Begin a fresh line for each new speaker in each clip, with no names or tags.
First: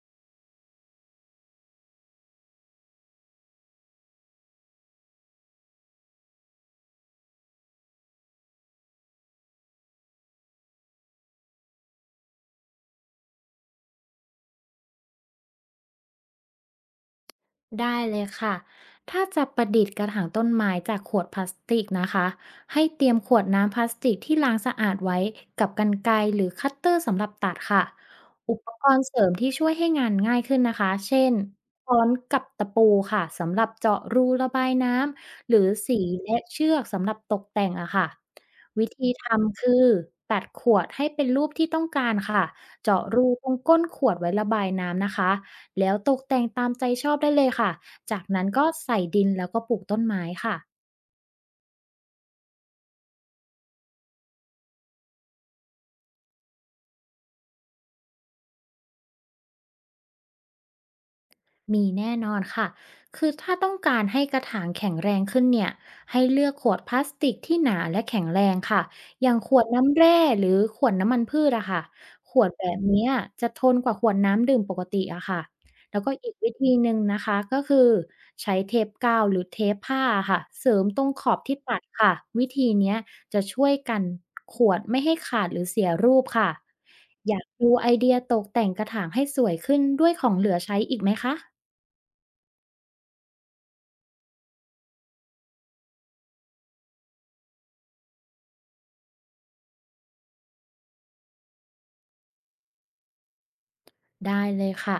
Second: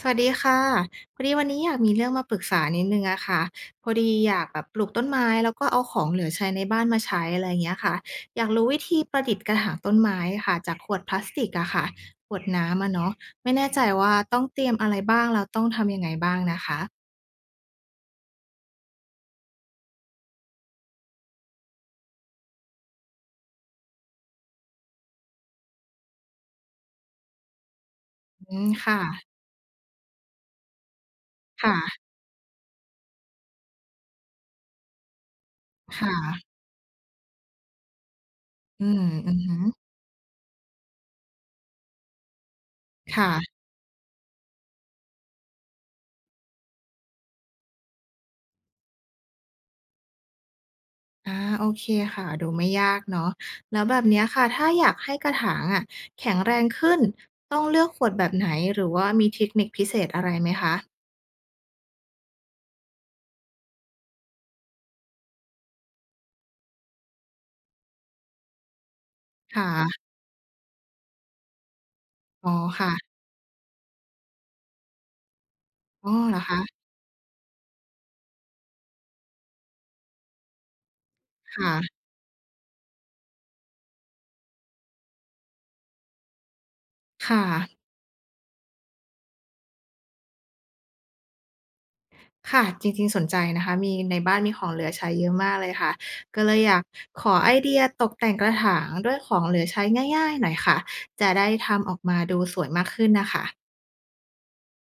สวัสดีค่ะพอดีวันนี้อยากมีเรื่องมาปรึกษานิดหนึ่งอะค่ะพอดีอยากแบบปลูกต้นไม้แล้วก็เอาของเหลือใช้ในบ้านมาใช้อะไรอย่างเงี้ยค่ะอยากรู้วิธีประดิษฐ์กระถางต้นไม้ค่ะจากขวดพลาสติกอะค่ะขวดน้ำอะเนาะไม่แน่ใจว่าต้องเตรียมอะไรบ้างแล้วต้องทำยังไงบ้างนะคะ
ได้เลยค่ะ ถ้าจะประดิษฐ์กระถางต้นไม้จากขวดพลาสติกนะคะ ให้เตรียมขวดน้ำพลาสติกที่ล้างสะอาดไว้กับกรรไกรหรือคัตเตอร์สำหรับตัดค่ะ
อื
อุ
ม
ปก
ค่ะ
รณ์เสริมที่ช่วยให้งานง่ายขึ้นนะคะเช่นค้อ
ค่ะ
นกับตะปูค่ะ สำหรับเจาะรูระบายน้ำ หรือสี
ค
และ
่ะ
เชือกสำหรับตกแต่งอะค่ะ
อื
วิ
ม
ธีท
อือฮึ
ำคือตัดขวดให้เป็นรูปที่ต้องการค่ะเจาะรูตร
ค่ะ
งก้นขวดไว้ระบายน้ำนะคะ แล้วตกแต่งตามใจชอบได้เลยค่ะ จากนั้นก็ใส่ดินแล้วก็ปลูกต้นไม้ค่ะ
อาโอเคค่ะดูไม่ยากเนาะแล้วแบบเนี้ยค่ะถ้าอยากให้กระถางอะแข็งแรงขึ้นต้องเลือกขวดแบบไหนหรือว่ามีเทคนิคพิเศษอะไรไหมคะ
มีแน่นอนค่ะคือถ้าต้องการให้กระถางแข็งแรงขึ้นเนี่ยให้เลือกขวดพลาสติกที่หนาและแข็งแรงค่ะอย่างขวดน้ำ
ค่ะ
แร่หรือขวดน้ำมันพืชอะค่ะขว
อ๋อ
ดแบบ
ค่ะ
เนี้ยจะทนกว่าขวดน้ำดื่มปกติอะค่ะแล้ว
อ๋อ
ก็อี
เห
ก
รอ
วิธี
คะ
หนึ่งนะคะก็คือใช้เทปกาวหรือเทปผ้าค่ะเสริมตรงขอบที่
ค่ะ
ตัดค่ะวิธีเนี้ยจะช่วยกันขวดไม่ให้ขาดหรือเสียรูปค่ะอ
ค่ะ
ยากดูไอเดียตกแต่งกระถางให้สวยขึ้นด้วยของเหลือใช้อีกไหมคะ
ค่ะจริงๆสนใจนะคะมีในบ้านมีของเหลือใช้เยอะมากเลยค่ะก็เลยอยากขอไอเดียตกแต่งกระถางด้วยของเหลือใช้ง่ายๆหน่อยค่ะจะได้ทำออกมาดูสวยมากขึ้นน่ะค่ะ
ได้เลยค่ะ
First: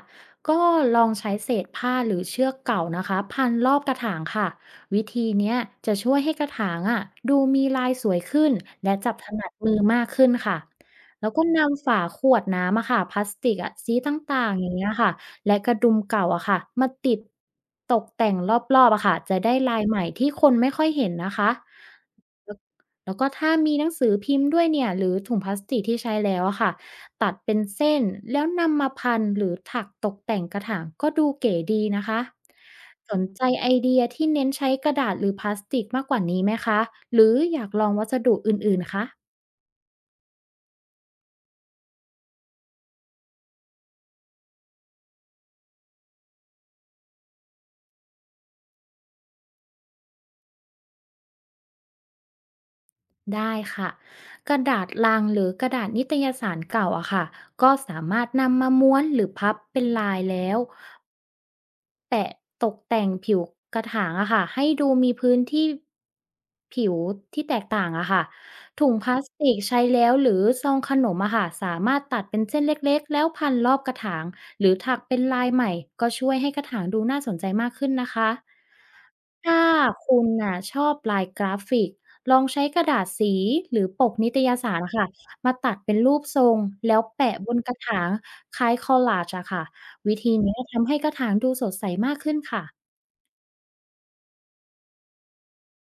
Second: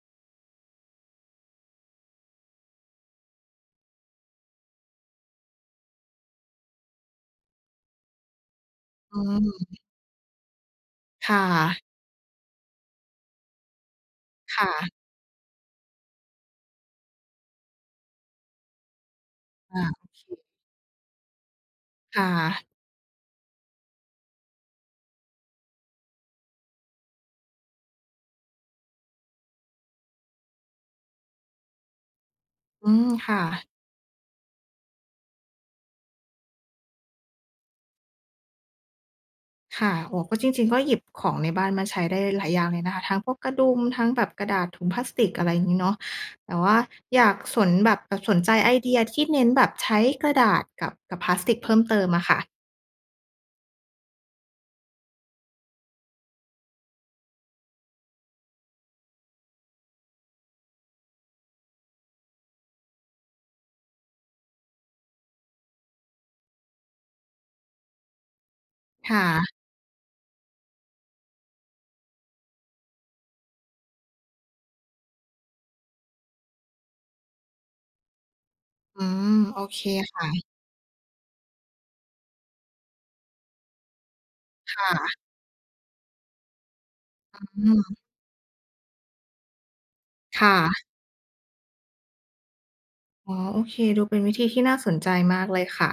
ก็ลองใช้เศษผ้าหรือเชือกเก่านะคะพันรอบกระถางค่ะวิธีเนี้ยจะช่วยให้กระถางอ่ะดูมีลายสวยขึ้นและจับ
อื
ถนัดมือ
ม
มากขึ้นค่ะแล้วก็
ค่ะ
นำฝาขวดน้ำอะค่ะพลาสติกอะสีต่างๆอย่างเงี้ย
ค่ะ
ค่ะและกระดุมเก่าอะค่ะมาติดตกแต่งรอบๆอะค่ะจะได้ลาย
อา
ใหม่
โอเค
ที่คนไม่ค่อยเห็นนะคะ
ค่
แล้ว
ะ
แล้วก็ถ้ามีหนังสือพิมพ์ด้วยเนี่ยหรือถุงพลาสติกที่ใช้แล้วอะค่ะ ตัดเป็นเส้นแล้วนำมาพันหรือถักตกแต่งกระถางก็ดูเก๋ดีนะคะ
อืม
สน
ค่ะ
ใจไอเดียที่เน้นใช้กระดาษหรือพลาสติกมากกว่านี้ไหมคะหรืออยากลองวัสดุอื่นๆคะ
ค่ะโอ้ก็จริงๆก็หยิบของในบ้านมาใช้ได้หลายอย่างเลยนะคะทั้งพวกกระดุม ทั้งแบบกระดาษถุงพลาสติกอะไรอย่างงี้เนาะแต่ว่าอยากสนแบบสนใจไอเดียที่เน้นแบบใช้กระดาษกับพลาสติกเพิ่มเติมอะค่ะ
ได้ค่ะกระดาษลังหรือกระดาษนิตยสารเก่าอะค่ะก็สามารถนำมาม้วนหรือพับเป็นลายแล้ว แตะตกแต่งผิวกระถางอะค่ะให้ดูมีพื้นที่ผิวที่แตกต่างอะค่ะถุงพลา
ค่ะ
สติกใช้แล้วหรือซองขนมอะค่ะสามารถตัดเป็นเส้นเล็กๆแล้วพันรอบกระถางหรือถักเป็นลายใหม่ก็ช่วยให้กระถางดูน่าสนใจมากขึ้นนะคะ
อืมโอ
ถ้า
เค
คุณ
ค่ะ
น่ะชอบลายกราฟิกลองใช้กระดาษสีหรือปกนิตยสารอะค่ะ
ค่ะ
มาตัดเป็นรูปทรงแล้วแปะบน
อื
กระ
ม
ถางคล้ายคอลลาจอะค่ะวิธีนี้
ค่ะ
ทำให้กระถางดูสดใสมากขึ้นค่ะ
อ๋อโอเค ดูเป็นวิธีที่น่าสนใจมากเลยค่ะ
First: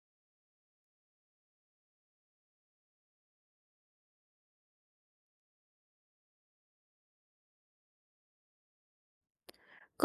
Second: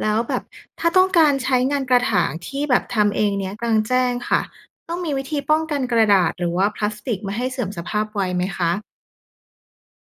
แล้วแบบถ้าต้องการใช้งานกระถางที่แบบทำเองเนี้ยกลางแจ้งค่ะ ต้องมีวิธีป้องกันกระดาษหรือว่าพลาสติกไม่ให้เสื่อมสภาพไวไหมคะ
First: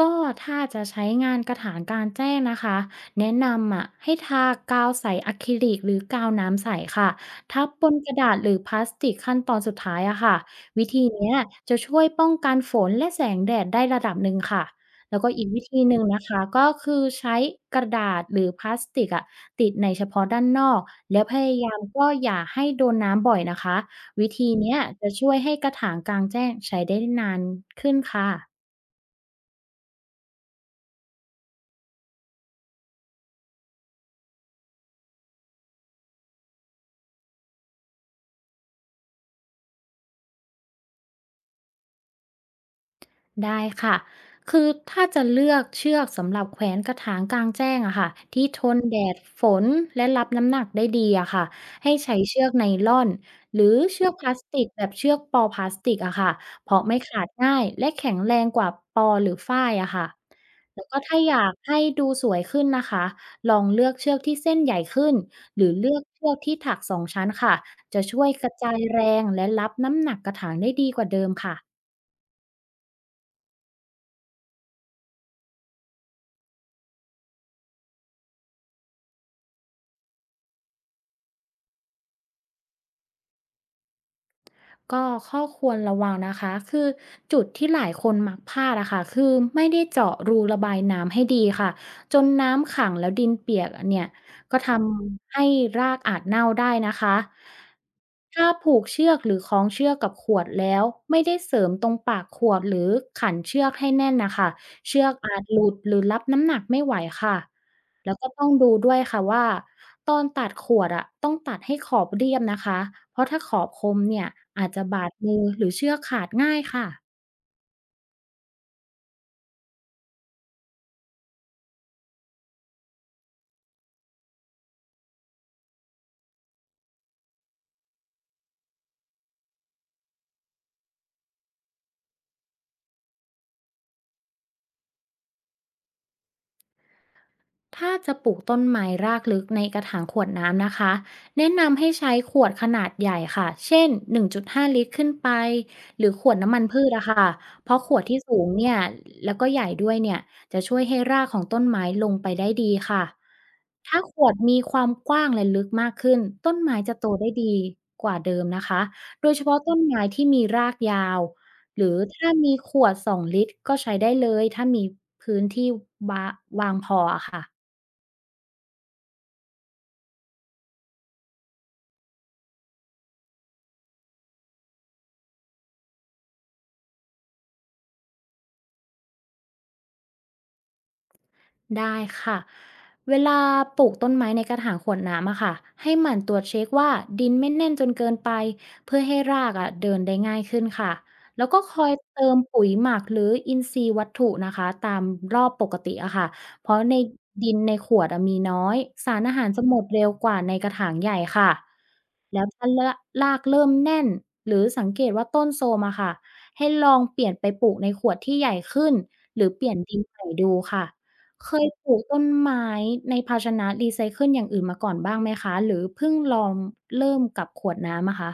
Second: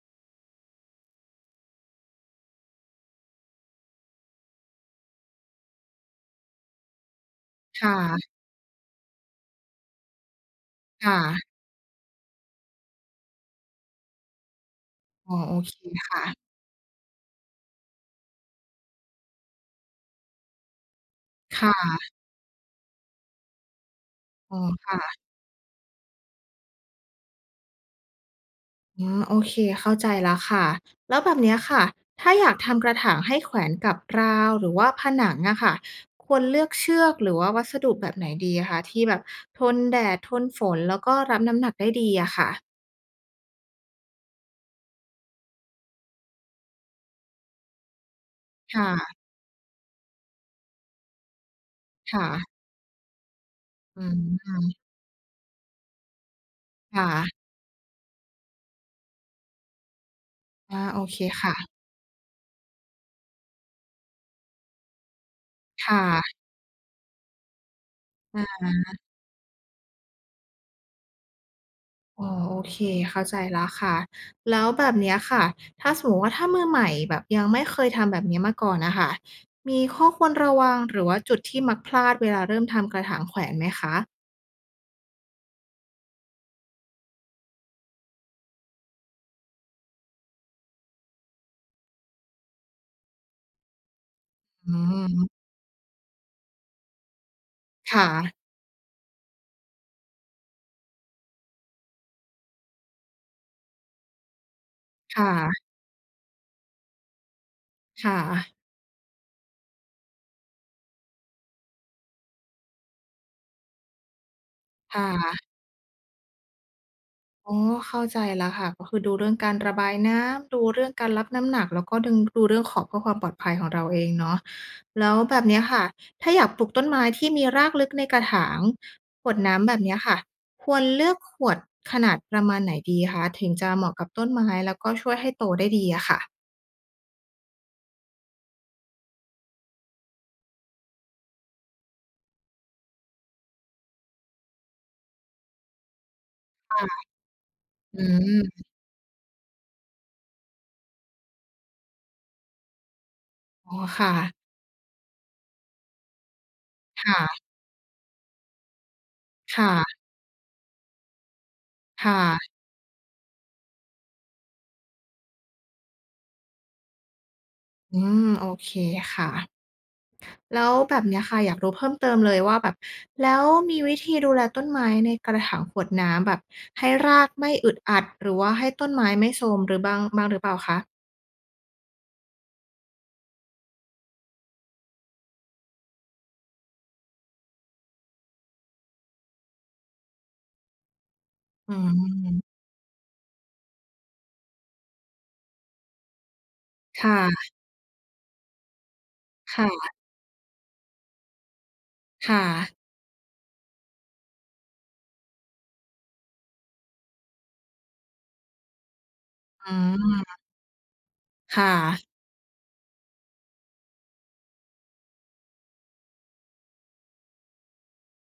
ก็ถ้าจะใช้งานกระถางกลางแจ้งนะคะแนะนำอะให้ทากาวใสอะคริลิกหรือกาวน้ำใสค่ะทับ
ค
บนกระดาษ
่ะ
หรือพลาสติกขั้นตอนสุดท้ายอะค่ะวิธีเนี้ย
ค่ะ
จะช่วยป้องกันฝนและแสงแดดได้ระดับหนึ่งค่ะแล้วก็
อ๋อ
อีก
โอ
วิ
เค
ธีหนึ่งนะคะ
ค่ะ
ก็คือใช้กระดาษหรือพลาสติกอะติดในเฉพาะด้านนอกแล้วพยายาม
ค่ะ
ก็อย่าให้โดนน้ำบ่อยนะคะวิธี
อ๋อ
เนี้ยจะ
ค่ะ
ช่วยให้กระถางกลางแจ้งใช้ได้นานขึ้นค่ะ
อืมโอเคเข้าใจแล้วค่ะ แล้วแบบเนี้ยค่ะ ถ้าอยากทำกระถางให้แขวนกับราวหรือว่าผนังอะค่ะ ควรเลือกเชือกหรือว่าวัสดุแบบไหนดีอะคะที่แบบทนแดดทนฝนแล้วก็รับน้ำหนักได้ดีอะค่ะ
ได้ค่ะ คือถ้าจะเลือกเชือกสำหรับแขวนกระถางกลางแจ้งอะค่ะที่ทนแดด
ค่ะ
ฝนและรับน้ำหนักได้ดีอะค่ะให้ใช้เชือก
ค่ะ
ไนลอนหรือ
อื
เชือกพลาส
ม
ติกแบบเชือกปอพลาสติกอะค่ะเพราะ
ค
ไม่ขาด
่ะ
ง่ายและแข็งแรงกว่าปอหรือฝ้ายอะค่ะแล้
อา
วก็
โอเค
ถ้าอยาก
ค่ะ
ให้ดูสวยขึ้นนะคะลองเลือกเชือกที่เส้นใหญ่ขึ้นหรือ
ค
เลือกเชือก
่ะ
ที่ถักสองชั้นค่ะจะช่วย
อ
กระ
า
จายแรงและรับน้ำหนักกระถางได้ดีกว่าเดิมค่ะ
อ๋อโอเคเข้าใจแล้วค่ะแล้วแบบเนี้ยค่ะถ้าสมมุติว่าถ้ามือใหม่แบบยังไม่เคยทำแบบนี้มาก่อนนะคะมีข้อควรระวังหรือว่าจุดที่มักพลาดเวลาเริ่มทำกระถางแขวนไหมคะ
ก็ข้อควรระวังนะคะคือจุดที่หลายคนมักพลาดอะค่ะคือไม่ได้เจาะรูระบายน้ำให้ดีค่ะจนน้ำขังแล้วดินเปียกเนี่ยก็ท
อื
ำให้
ม
รากอาจเน่าได้นะคะ
ค่ะ
ถ้าผูกเชือกหรือคล้องเชือกกับขวดแล้วไม่ได้เสริมตรงปากขวดหรือขันเชือกให้แน่นนะคะเชือก
ค
อาจห
่ะ
ลุดหรือรับน้ำหนักไม่ไหวค่ะ แล้ว
ค่ะ
ก็ต้องดูด้วยค่ะว่าตอนตัดขวดอะต้องตัดให้ขอบเรียบนะคะเพราะถ้าขอบคมเนี่ยอาจจะ
ค
บาดมือ
่ะ
หรือเชือกขาดง่ายค่ะ
อ๋อเข้าใจแล้วค่ะก็คือดูเรื่องการระบายน้ำดูเรื่องการรับน้ำหนักแล้วก็ดึงดูเรื่องขอบเพื่อความปลอดภัยของเราเองเนาะแล้วแบบเนี้ยค่ะถ้าอยากปลูกต้นไม้ที่มีรากลึกในกระถางขวดน้ำแบบเนี้ยค่ะควรเลือกขวดขนาดประมาณไหนดีคะถึงจะเหมาะกับต้นไม้แล้วก็ช่วยให้โตได้ดีอะค่ะ
ถ้าจะปลูกต้นไม้รากลึกในกระถางขวดน้ำนะคะแนะนำให้ใช้ขวดขนาดใหญ่ค่ะเช่น1.5 ลิตรขึ้นไปหรือขวดน้ำมันพืช
ค่ะ
อะค่ะเพราะข
อื
วดที่สูง
ม
เนี่ยแล้วก็ใหญ่ด้วยเนี่ยจะช่วยให้รากของต้นไม้ลงไปได้ดีค่ะ
อ๋อ
ถ้า
ค่ะ
ขวดมีความกว้างและลึกมากขึ้นต้นไม้จะโตได้
ค่ะ
ดีกว่าเดิมนะคะโดยเฉพาะต้น
ค่ะ
ไม้ที่มีรากยาวหรือ
ค
ถ้ามี
่ะ
ขวด2 ลิตรก็ใช้ได้เลยถ้ามีพื้นที่วาวางพออะค่ะ
อืมโอเคค่ะ แล้วแบบเนี้ยค่ะอยากรู้เพิ่มเติมเลยว่าแบบแล้วมีวิธีดูแลต้นไม้ในกระถางขวดน้ำแบบให้รากไม่อึดอัดหรือว่าให้ต้นไม้ไม่โทรมหรือบ้างหรือเปล่าคะ
ได้ค่ะ เวลาปลูกต้นไม้ในกระถางขวดน้ำอะค่ะ ให้หมั่นตรวจเช็คว่าดินไม่แน่นจนเกินไปเพื่อให้รากอะเดินได้ง่ายขึ้นค่ะ แล้วก็ค
อื
อยเติม
ม
ปุ๋ยหมักหรืออินทรีย์วัตถุนะคะตามรอบปกติอะค่ะเพราะใน
ค่ะ
ดินในขวดอะมีน้อยสารอาหารจะหมด
ค่ะ
เร็วกว่าในกระถางใหญ่ค่ะ
ค่ะ
แล้วถ้ารากเริ่มแน่นหรือสังเกตว่าต้นโทรมอะค่ะให้ลองเปลี่ยนไปปลูกในขวดที่ใหญ่ขึ้นหรือเป
อื
ลี่ยนดินใหม่
ม
ดูค่ะเคย
ค่ะ
ปลูกต้นไม้ในภาชนะรีไซเคิลอย่างอื่นมาก่อนบ้างไหมคะหรือเพิ่งลองเริ่มกับขวดน้ำอะคะ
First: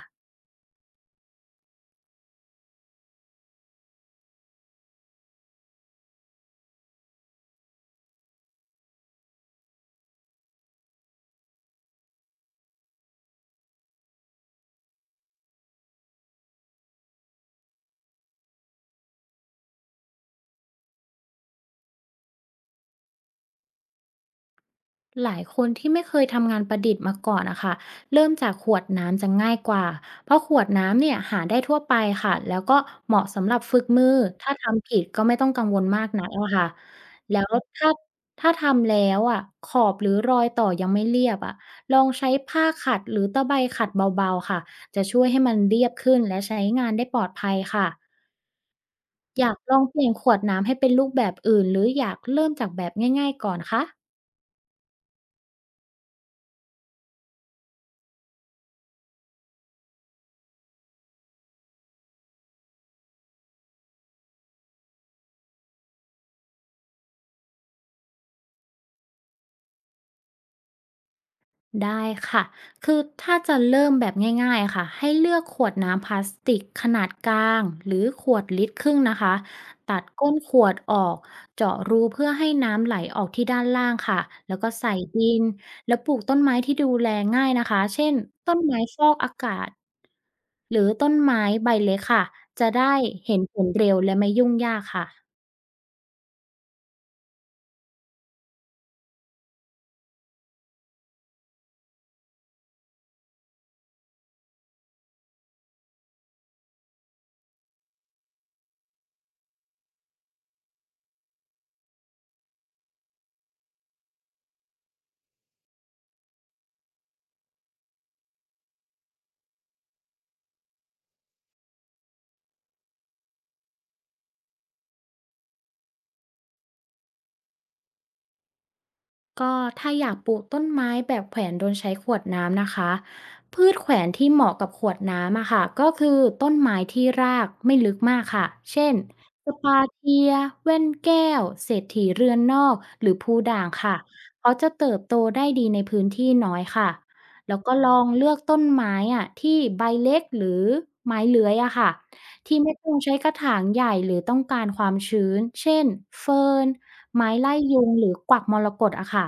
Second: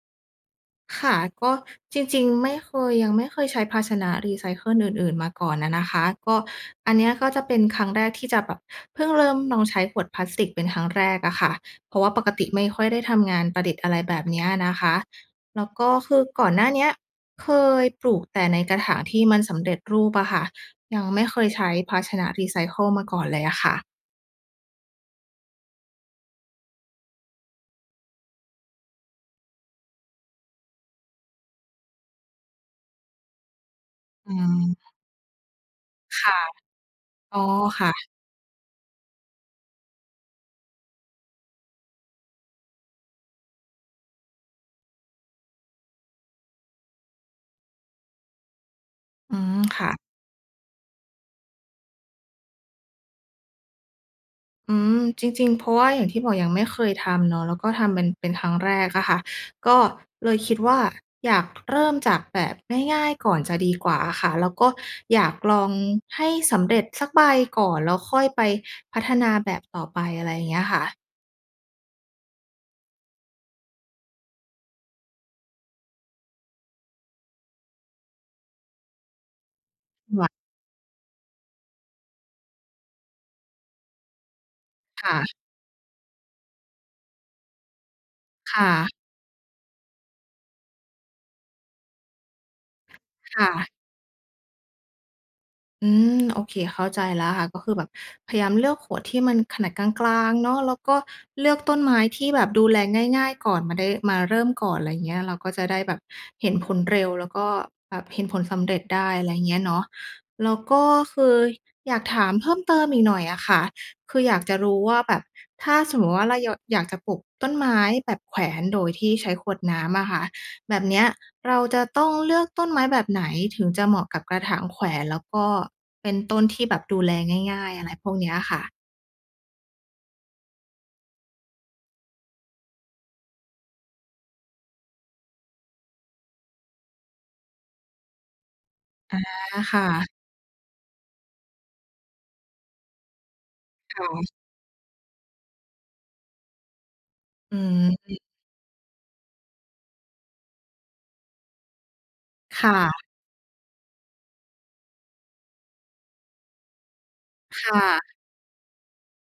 ค่ะก็จริงๆไม่เคยยังไม่เคยใช้ภาชนะรีไซเคิลอื่นๆมาก่อนอะนะคะก็อันเนี้ยก็จะเป็นครั้งแรกที่จะแบบเพิ่งเริ่มลองใช้ขวดพลาสติกเป็นครั้งแรกอะค่ะเพราะว่าปกติไม่ค่อยได้ทำงานประดิษฐ์อะไรแบบเนี้ยนะคะแล้วก็คือก่อนหน้าเนี้ยเคยปลูกแต่ในกระถางที่มันสำเร็จรูปอะค่ะยังไม่เคยใช้ภาชนะรีไซเคิลมาก่อนเลยอะค่ะ
หลายคนที่ไม่เคยทำงานประดิษฐ์มาก่อนนะคะเริ่มจากขวดน้ำจะง่ายกว่าเพราะขวดน้ำเนี่ยหาได้ทั่วไปค่ะแล้วก็เหมาะสำหรับฝึกมือ
อื
ถ้าทำ
ม
ผิดก็ไม่ต้องกังวลมากนัก
ค่ะ
แล้วค่ะ
อ๋อ
แล้วถ้า
ค่ะ
ถ้าทำแล้วอะขอบหรือรอยต่อยังไม่เรียบอะลองใช้ผ้าขัดหรือตะไบขัดเบาๆค่ะจะช่วยให้มันเรียบขึ้นและใช้งานได้ปลอดภัยค่ะ
อื
อยาก
ม
ลอง
ค่ะ
เปลี่ยนขวดน้ำให้เป็นรูปแบบอื่นหรืออยากเริ่มจากแบบง่ายๆก่อนคะ
อืมจริงๆ เพราะว่าอย่างที่บอกยังไม่เคยทำเนาะแล้วก็ทำเป็นครั้งแรกอะค่ะก็เลยคิดว่าอยากเริ่มจากแบบง่ายๆก่อนจะดีกว่าอะค่ะ แล้วก็อยากลองให้สำเร็จสักใบก่อน แล้วค่อยไปพัฒนาแบบต่อไปอะไรอย่างเงี้ยค่ะ
ได้ค่ะคือถ้าจะเริ่มแบบง่ายๆค่ะให้เลือกขวดน้ำพลาสติกขนาดกลางหรือขวดลิตรครึ่งนะคะตัดก้นขวดออกเจาะรูเพื่อให้น้ำไหลออกที่ด้านล่างค่ะแล้วก็ใส่ดิน
ค่ะ
แล้วปลูกต้นไม้ที่ดูแลง่ายนะคะเช่นต้
ค
นไม้ฟ
่ะ
อกอากาศหรือต้นไม้ใบเล็กค่ะจะได้เห็น
ค่ะ
ผลเร็วและไม่ยุ่งยากค่ะ
อืมโอเคเข้าใจแล้วค่ะก็คือแบบพยายามเลือกขวดที่มันขนาดกลางๆเนาะแล้วก็เลือกต้นไม้ที่แบบดูแลง่ายๆก่อนมาได้มาเริ่มก่อนอะไรเงี้ยเราก็จะได้แบบเห็นผลเร็วแล้วก็แบบเห็นผลสำเร็จได้อะไรเงี้ยเนาะแล้วก็คืออยากถามเพิ่มเติมอีกหน่อยอะค่ะคืออยากจะรู้ว่าแบบถ้าสมมุติว่าเรายอยากจะปลูกต้นไม้แบบแขวนโดยที่ใช้ขวดน้ำอะค่ะ แบบเนี้ยเราจะต้องเลือกต้นไม้แบบไหนถึงจะเหมาะกับกระถางแขวนแล้วก็เป็นต้นที่แบบดูแลง่ายๆอะไรพวกเนี้ยค่ะ
ก็ถ้าอยากปลูกต้นไม้แบบแขวนโดยใช้ขวดน้ำนะคะพืชแขวนที่เหมาะกับขวดน้ำอะค่ะก็คือต้นไม้ที่รากไม่ลึกมากค่ะเช่นส
อาค
ปาเที
่ะ
ยแว่นแก้วเศรษฐีเรือนนอกหรือพูด่างค่ะ
ค่ะ
เขาจะเติบโตได้ดีในพื้นที่น้อยค่ะ
อื
แล้วก็ลอง
ม
เลือกต้นไม้อะที่ใบเล็กหรือไม้เลื้อยอะค่ะที่ไม่ต้อง
ค่ะ
ใช้กระถางใหญ่หรือต้องการความชื้นเช่นเฟิร์น ไม้ไล่
ค
ยุงหรือ
่ะ
กวักมรกตอะค่ะ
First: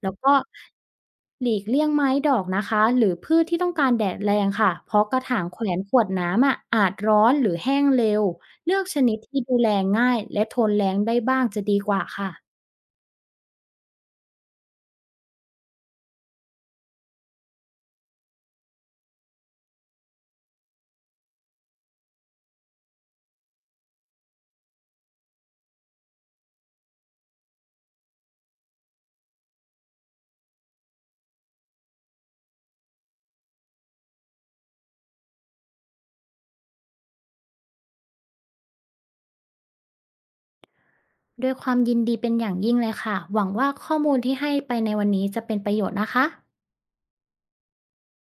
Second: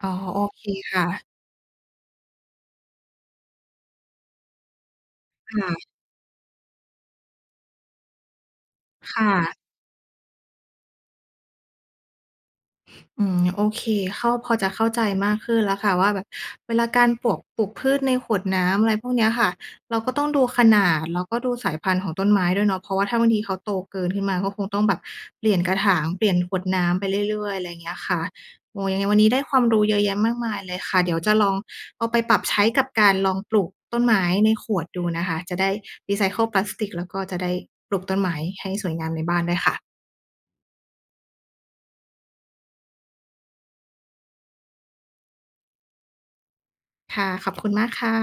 อ๋อ
แล้วก็
โอเคค่ะ
หลีกเลี่ยงไม้ดอกนะคะหรือพืชที่ต้องการแดดแรงค่ะ เพราะกระถางแขว
ค่ะ
นขวดน้ำอะอาจร้อนหรือแห้งเร็ว เลือกชนิดที่ดู
ค่ะ
แลง่ายและทนแรงได้บ้างจะดีกว่าค่ะ
อืมโอเคเข้าพอจะเข้าใจมากขึ้นแล้วค่ะว่าแบบเวลาการปลูกพืชในขวดน้ำอะไรพวกเนี้ยค่ะเราก็ต้องดูขนาดแล้วก็ดูสายพันธุ์ของต้นไม้ด้วยเนาะเพราะว่าถ้าบางทีเขาโตเกินขึ้นมาก็คงต้องแบบเปลี่ยนกระถางเปลี่ยนขวดน้ำไปเรื่อยๆอะไรอย่างเงี้ยค่ะโอ้โฮยังไงวันนี้ได้ความรู้เยอะแยะมากมายเลยค่ะเดี๋ยวจะลองเอาไปปรับใช้กับการลองปลูกต้นไม้ในขวดดูนะคะจะได้รีไซเคิลพลาสติกแล้วก็จะได้ปลูกต้นไม้ให้สวยงามในบ้านด้วยค่ะ
ด้วยความยินดีเป็นอย่างยิ่งเลยค่ะหวังว่าข้อมูลที่ให้ไปในวันนี้จะเป็นประโยชน์นะคะ
ค่ะขอบคุณมากค่ะ